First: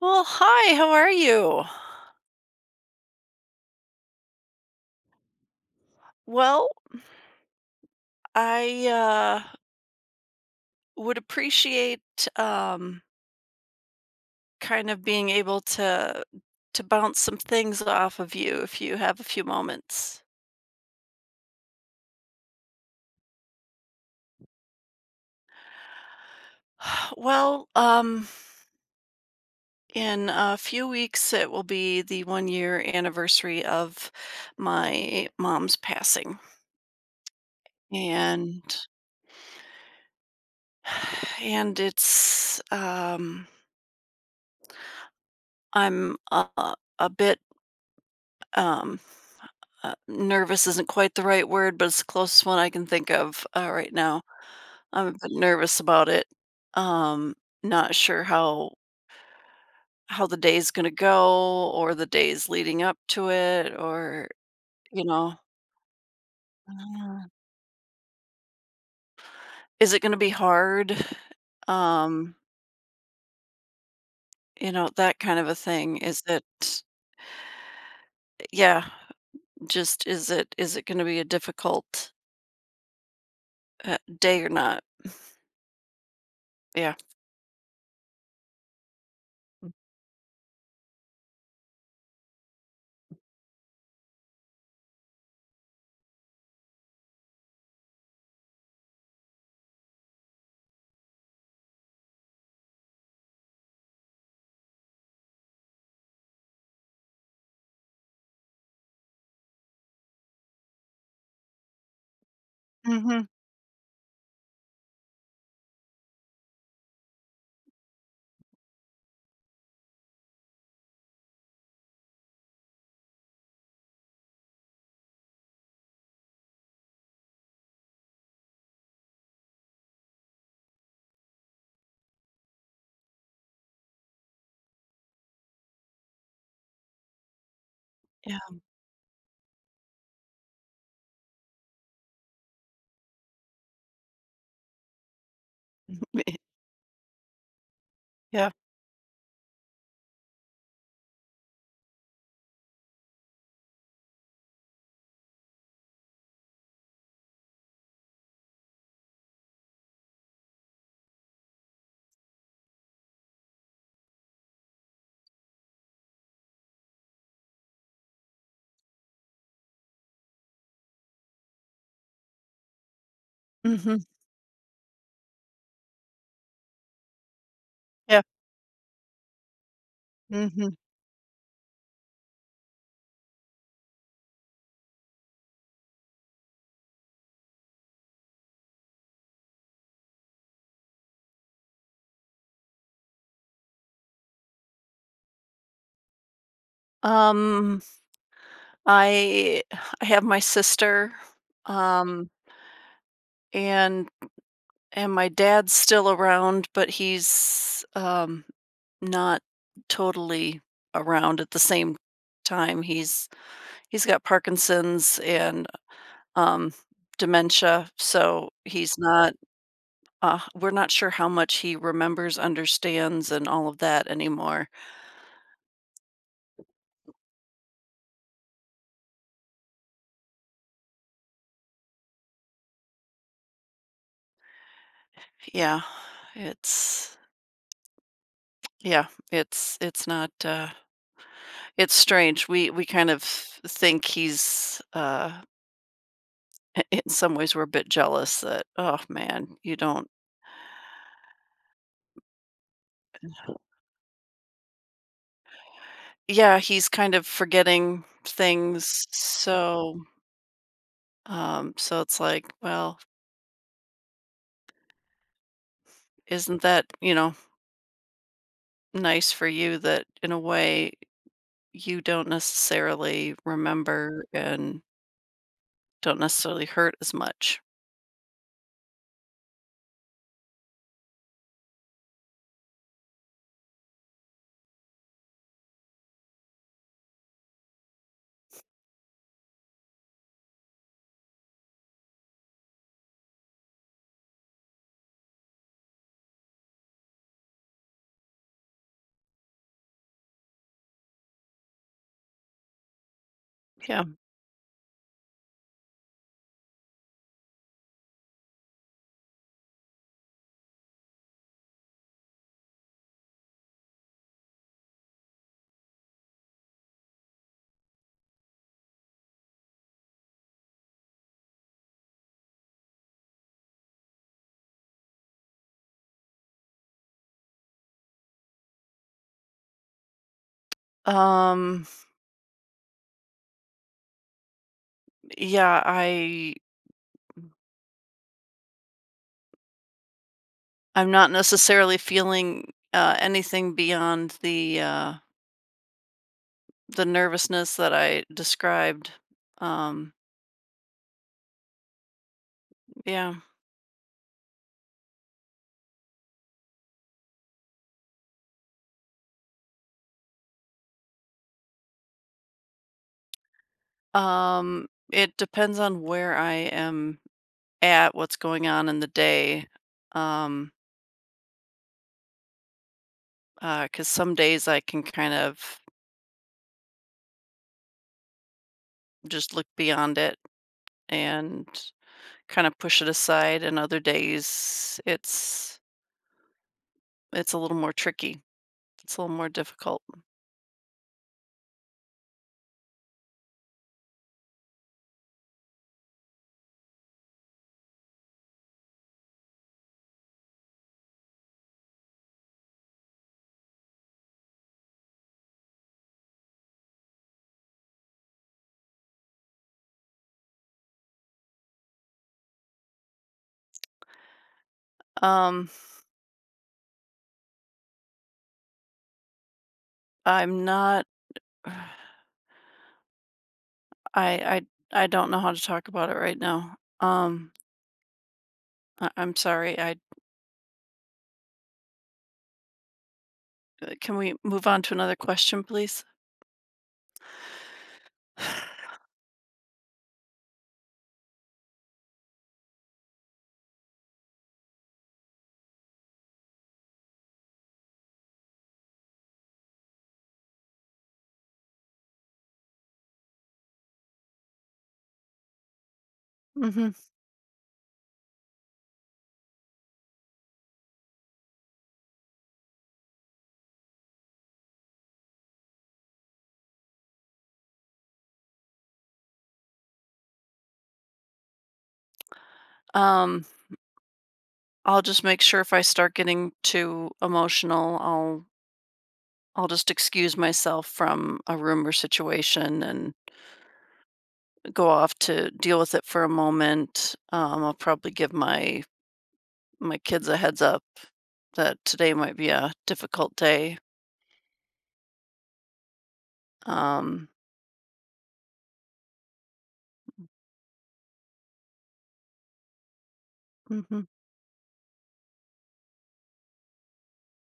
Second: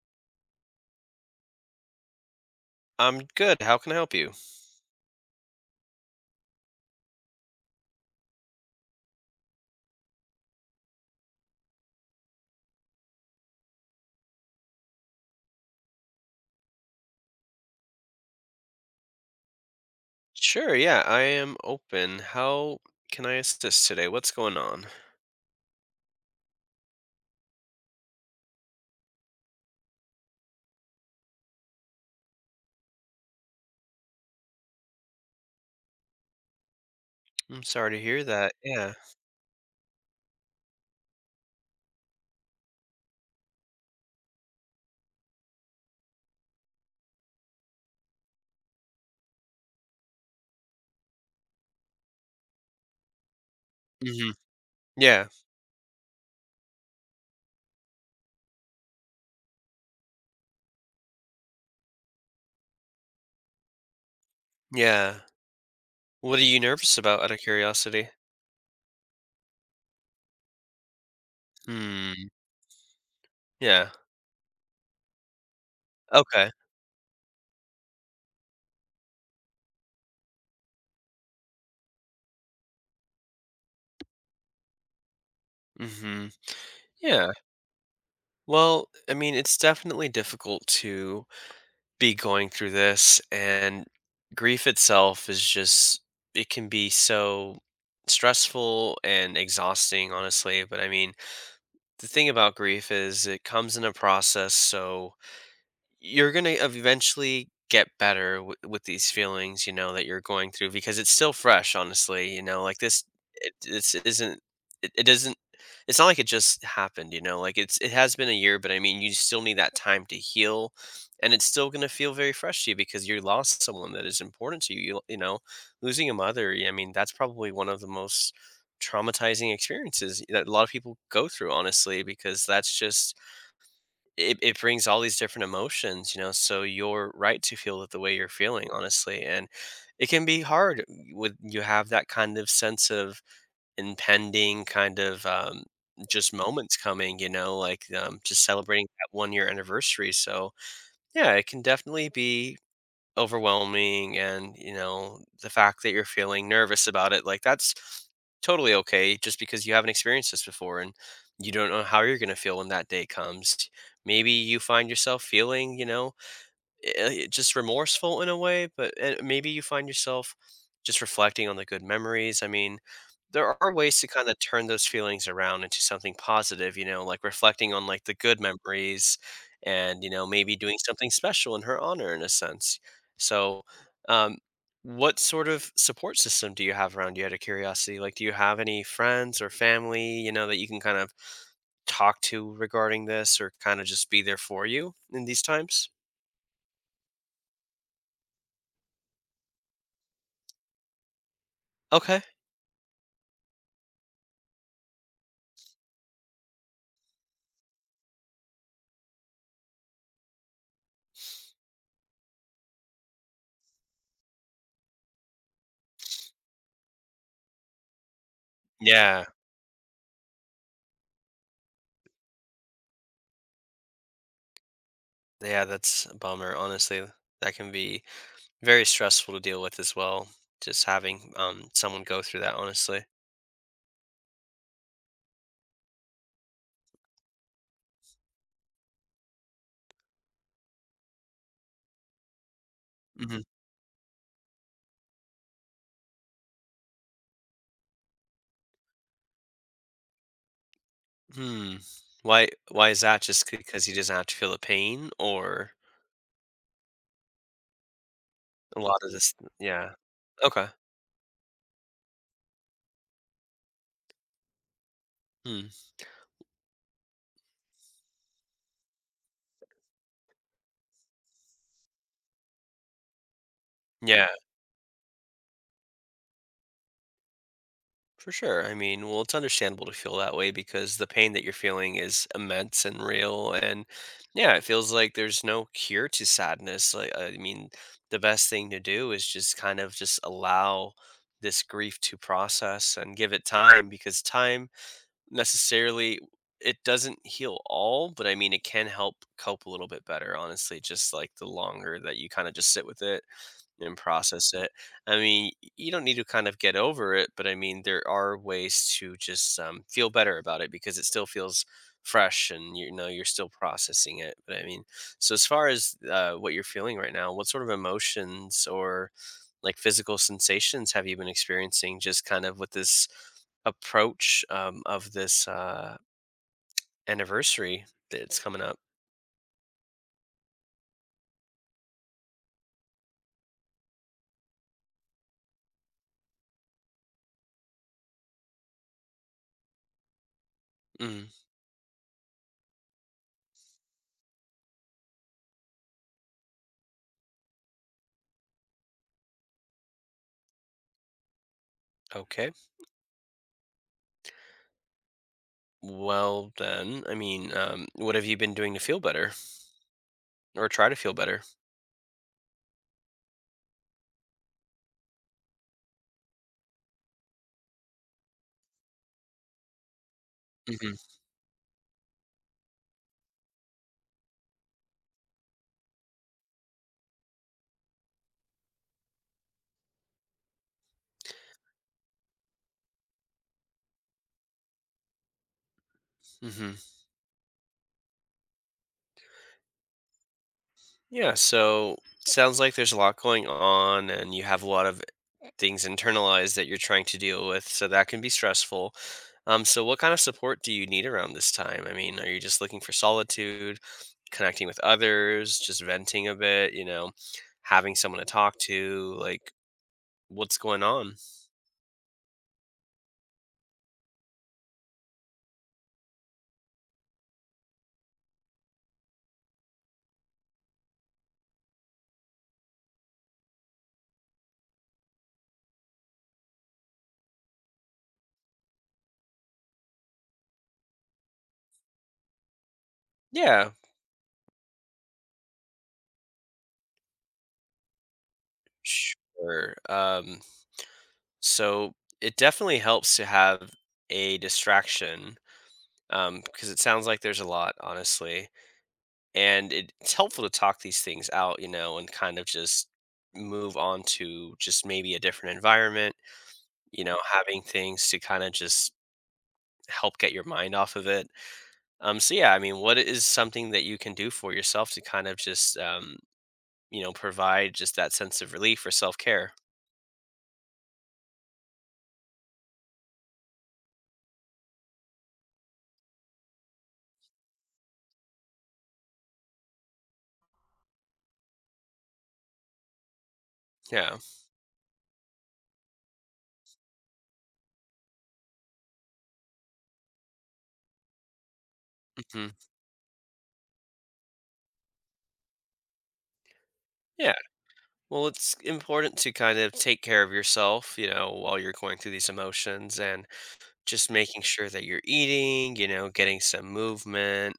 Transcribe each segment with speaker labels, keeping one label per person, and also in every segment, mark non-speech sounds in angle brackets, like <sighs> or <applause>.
Speaker 1: Well, hi, how are you?
Speaker 2: I'm good. How can I help you?
Speaker 1: Well, I would appreciate um, kind of being able to bounce some things off of you if you have a few moments.
Speaker 2: Sure, yeah, I am open. How can I assist today? What's going on?
Speaker 1: <sighs> Well, in a few weeks, it will be the one year anniversary of my mom's passing,
Speaker 2: I'm sorry to hear that.
Speaker 1: and
Speaker 2: Yeah.
Speaker 1: <sighs> and it's I'm a bit um, nervous isn't quite the right word, but it's the closest one I can think of, right now.
Speaker 2: Hmm.
Speaker 1: I'm a
Speaker 2: Yeah.
Speaker 1: bit nervous about it. Um, Not sure how the day's gonna go or the days leading up to it or, you
Speaker 2: Yeah.
Speaker 1: know,
Speaker 2: What are you nervous about,
Speaker 1: uh,
Speaker 2: out of curiosity?
Speaker 1: is it gonna be hard?
Speaker 2: Hmm.
Speaker 1: Um,
Speaker 2: Yeah.
Speaker 1: that kind of a thing. Is it
Speaker 2: Okay.
Speaker 1: Yeah, just is it gonna be a difficult, day or not?
Speaker 2: Hmm.
Speaker 1: Yeah.
Speaker 2: Yeah. Well, it's definitely difficult to be going through this, and grief itself is just, it can be so stressful and exhausting, honestly. But I mean, the thing about grief is it comes in a process, so you're going to eventually get better with these feelings, you know, that you're going through because it's still fresh, honestly. You know, like this,
Speaker 1: Mhm.
Speaker 2: it, this isn't, it doesn't, it's not like it just happened, you know, like it's, it has been a year, but I mean, you still need that time to heal, and it's still going to feel very fresh to you because you lost someone that is important to you. You know, losing a mother, yeah, I mean, that's probably one of the most traumatizing experiences that a lot of people go through, honestly, because that's just, it brings all these different emotions, you know. So you're right to feel that the way you're
Speaker 1: Yeah,
Speaker 2: feeling, honestly. And it can be hard when you have that kind of sense of impending
Speaker 1: <laughs> m
Speaker 2: just
Speaker 1: eh
Speaker 2: moments coming, you know, like, just
Speaker 1: yeah.
Speaker 2: celebrating that one year anniversary. So yeah, it can definitely be overwhelming, and you know the fact that you're feeling nervous about it, like that's totally okay, just because you haven't experienced this before, and you don't know how you're going to feel when that day comes. Maybe you find yourself feeling, you know, just remorseful in a way, but maybe you find yourself just reflecting on the good memories. I mean, there are
Speaker 1: Mhm.
Speaker 2: ways to kind of turn those feelings around into something positive, you know, like reflecting on like the
Speaker 1: Yeah.
Speaker 2: good memories and, you know, maybe doing
Speaker 1: Mhm.
Speaker 2: something special in her honor in a sense. So, um, what sort of support system do you have around you, out of curiosity? Like, do you have any friends or family, you know, that you can kind of talk to regarding this or kind of just be there for you in these times?
Speaker 1: Um, I I have my sister,
Speaker 2: Okay.
Speaker 1: um, and and my dad's still around, but he's, not totally around at the same time. He's got Parkinson's and, um, dementia, so he's
Speaker 2: Yeah.
Speaker 1: not, we're not sure how much he remembers, understands, and all of that anymore.
Speaker 2: Yeah, that's a bummer, honestly. That can be very stressful to deal with as well. Just having someone go through that, honestly.
Speaker 1: Yeah, it's yeah, it's not, it's strange. We kind of
Speaker 2: Hmm.
Speaker 1: think he's, <laughs> in some ways we're a bit jealous that, "Oh, man, you don't."
Speaker 2: Hmm. Why is that? Just because he doesn't have to feel the pain or
Speaker 1: Yeah, he's kind of forgetting
Speaker 2: a lot
Speaker 1: things,
Speaker 2: of this, yeah.
Speaker 1: so,
Speaker 2: Okay.
Speaker 1: um, so it's like, well,
Speaker 2: Hmm.
Speaker 1: isn't that, nice for you that, in a way, you don't necessarily remember
Speaker 2: Yeah.
Speaker 1: and don't necessarily hurt as much.
Speaker 2: For sure. I mean, well, it's understandable to feel that way because the pain that you're feeling is immense and real. And yeah, it feels like there's no cure to sadness. Like, I mean, the best thing to do is just kind of just allow this grief to process and give it time because time necessarily, it doesn't heal all, but I mean, it can help cope a little bit better, honestly, just like the longer that you kind of just sit with it and
Speaker 1: Yeah.
Speaker 2: process it. I mean, you don't need to kind of get over it, but I mean, there are ways to just, feel better about it because it still feels fresh and, you know, you're still processing it, but I mean, so as far as, what you're feeling right now, what sort of emotions or, like, physical sensations have you been experiencing, just kind of with this approach, of this, anniversary that's coming up?
Speaker 1: Um, yeah, I'm
Speaker 2: Mm,
Speaker 1: not necessarily feeling, anything beyond the nervousness that I described. Um,
Speaker 2: okay.
Speaker 1: yeah.
Speaker 2: Well, then, I mean, what have you been doing to feel better? Or try to feel better.
Speaker 1: It depends on where I am at, what's going on in the day. Um,
Speaker 2: Mhm,
Speaker 1: 'Cause cuz some days I can kind of just look beyond it and kind of push it aside, and other days it's
Speaker 2: mhm.
Speaker 1: it's a little more tricky. It's a little more difficult.
Speaker 2: Yeah, so sounds like there's a lot going on and you have a lot of things internalized that you're trying to deal with, so that can be stressful. So what kind of support do you need around this time? I mean, are you just looking for solitude, connecting with others, just venting a bit, you know, having someone to talk to, like what's going on?
Speaker 1: Um, I'm not <sighs> I I I don't know how to talk about it right now. I'm sorry. I
Speaker 2: Yeah,
Speaker 1: Can we move on to another question, please? <sighs>
Speaker 2: sure. So it definitely helps to have a distraction, because it sounds like there's a lot, honestly. And it's helpful to talk these things out, you know, and kind of just move on to just maybe a different environment,
Speaker 1: Hmm.
Speaker 2: you know, having things to kind of just help get your mind off of it. So, yeah, I mean, what is something that you can do for yourself to kind of just, you know, provide just that sense of relief or self care?
Speaker 1: Um, I'll just make sure if I start getting too emotional, I'll just excuse myself from a room or situation and
Speaker 2: Yeah.
Speaker 1: go off to deal with it for a moment. I'll probably give my kids a heads up that today might
Speaker 2: Hmm.
Speaker 1: be a difficult day. Um,
Speaker 2: Yeah. Well, it's important to kind of take care of yourself, you know, while you're going through these emotions. And
Speaker 1: mhm,
Speaker 2: just making sure that you're eating, you know, getting some movement,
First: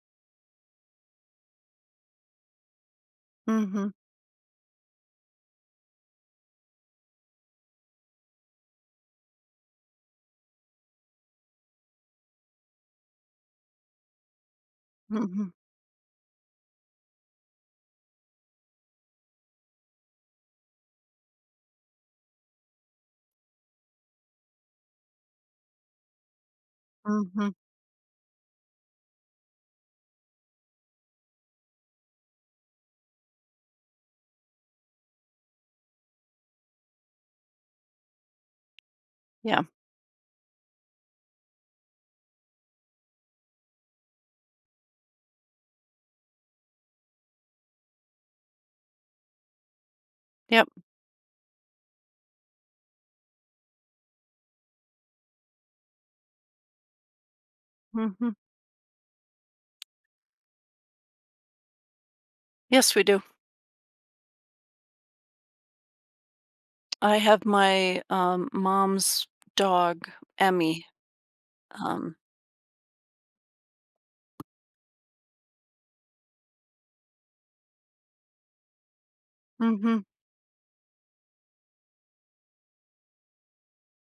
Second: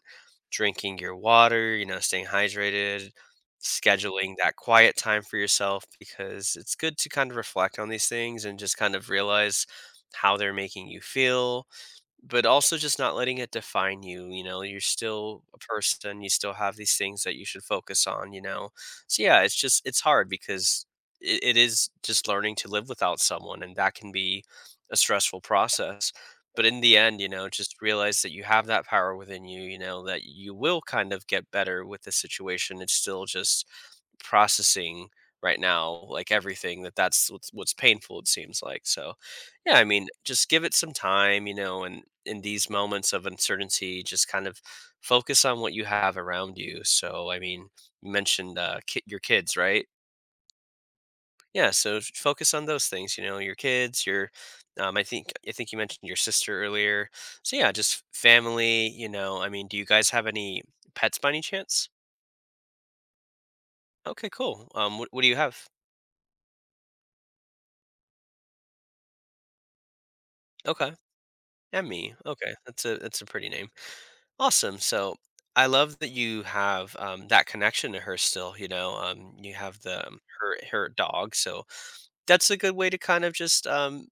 Speaker 2: drinking your water, you know, staying hydrated,
Speaker 1: mhm,
Speaker 2: scheduling that quiet time for yourself because it's good to kind of reflect on these things and just kind of realize how they're making you feel, but also just not letting it define you. You know, you're still
Speaker 1: mhm,
Speaker 2: a person, you still have these things that you should focus on, you know. So yeah, it's just it's hard because it is just learning to live without someone and that can be a stressful process, but in the end, you know,
Speaker 1: mhm.
Speaker 2: just realize that you have that power within you. You know that you will kind of get better with the situation. It's still just processing right now, like everything, that that's what's painful, it seems like. So
Speaker 1: Yeah.
Speaker 2: yeah, I mean, just give it some time, you know, and in these moments of uncertainty, just kind of focus on what you have around you. So, I mean, you mentioned your kids, right?
Speaker 1: Yep.
Speaker 2: Yeah. So focus on those things. You know, your kids, your um, I think you mentioned your sister earlier. So yeah, just
Speaker 1: Hmm.
Speaker 2: family. You know, I mean, do you guys have any pets by any chance?
Speaker 1: Yes, we do.
Speaker 2: Okay, cool. Um, what do you have?
Speaker 1: I have my mom's dog, Emmy.
Speaker 2: Okay, Emmy.
Speaker 1: Um,
Speaker 2: Okay, that's a pretty name. Awesome. So I love that you have, that connection to her still. You know, you have
Speaker 1: hmm,
Speaker 2: the um, her dog. So that's a good way to kind of just,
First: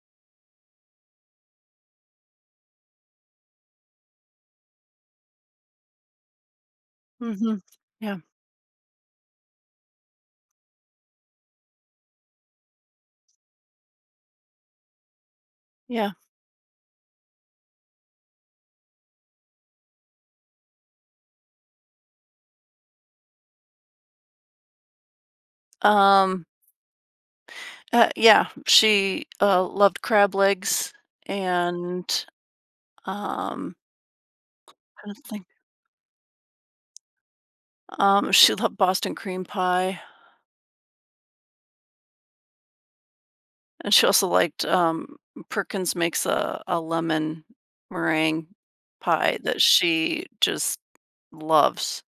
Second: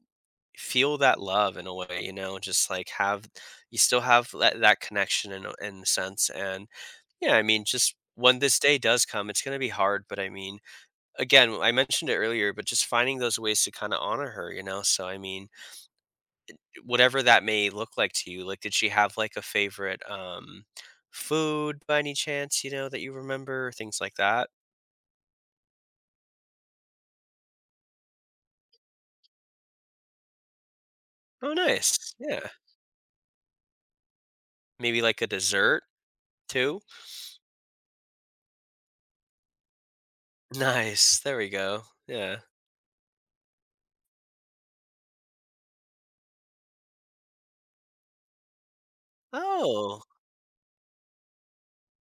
Speaker 2: feel that love in a way. You know, just like have you still have that connection in a sense. And yeah, I
Speaker 1: hmm.
Speaker 2: mean, just
Speaker 1: Yeah.
Speaker 2: when this day does come, it's going to be hard. But I mean, again, I mentioned it earlier, but just finding those ways to kind of honor her. You know, so I mean,
Speaker 1: Yeah.
Speaker 2: whatever that may look like to you, like, did she have, like, a favorite, food by any chance, you know, that you remember? Things like that?
Speaker 1: Um, yeah. She loved crab legs
Speaker 2: Oh, nice.
Speaker 1: and
Speaker 2: Yeah.
Speaker 1: um,
Speaker 2: Maybe, like, a dessert too?
Speaker 1: She loved Boston cream pie,
Speaker 2: Nice. There we go. Yeah.
Speaker 1: and she also Perkins makes a lemon meringue pie that
Speaker 2: Oh,
Speaker 1: she just loves.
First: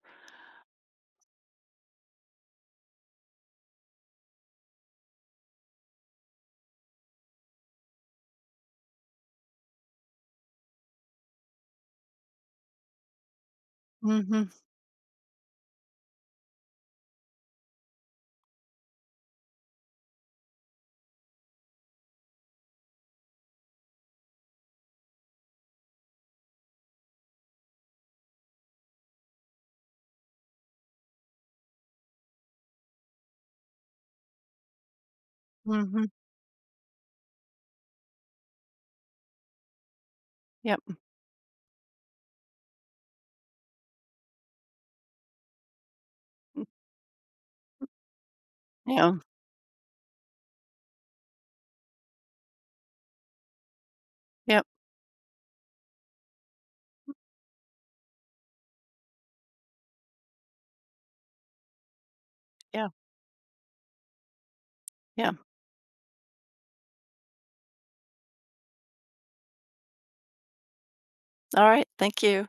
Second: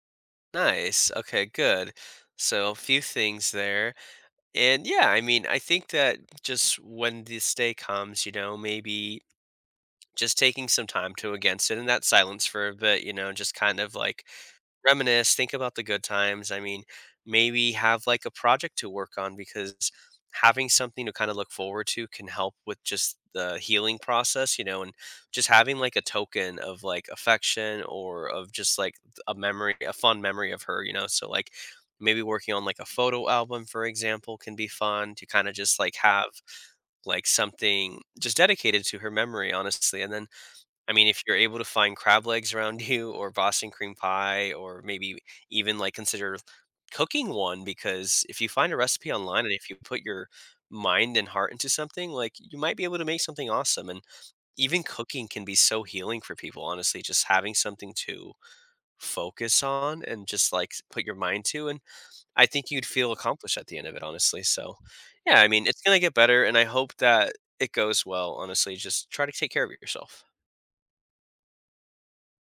Speaker 2: nice. Okay, good. So, a few things there. And, yeah, I mean, I think that just when this day comes, you know, maybe just taking some time to against it in that silence for a bit, you know, just kind of,
Speaker 1: Mm.
Speaker 2: like,
Speaker 1: Mhm,
Speaker 2: reminisce, think about the good times. I mean, maybe have like a project to work on because having something to kind of look forward to can help with just the healing process, you know, and just having like a token of like affection or of just like a memory, a fond memory of her, you know. So like maybe working on like a photo album, for example, can be fun to kind of
Speaker 1: mm,
Speaker 2: just like
Speaker 1: mhm.
Speaker 2: have like something just dedicated to her memory, honestly. And then
Speaker 1: Yep,
Speaker 2: I mean, if you're able to find crab legs around <laughs> you or Boston cream pie, or maybe even, like, consider cooking one, because if you find a recipe
Speaker 1: yeah,
Speaker 2: online and if you put your mind and heart into something, like, you might be able to make something awesome, and
Speaker 1: yep,
Speaker 2: even cooking can be so healing for people, honestly, just having something to focus on and just, like, put your mind to, and I think you'd
Speaker 1: yeah,
Speaker 2: feel accomplished at the end of it, honestly, so,
Speaker 1: yeah.
Speaker 2: yeah, I mean, it's gonna get better, and I hope that it goes well, honestly, just try to take care of yourself.
Speaker 1: Alright, thank you.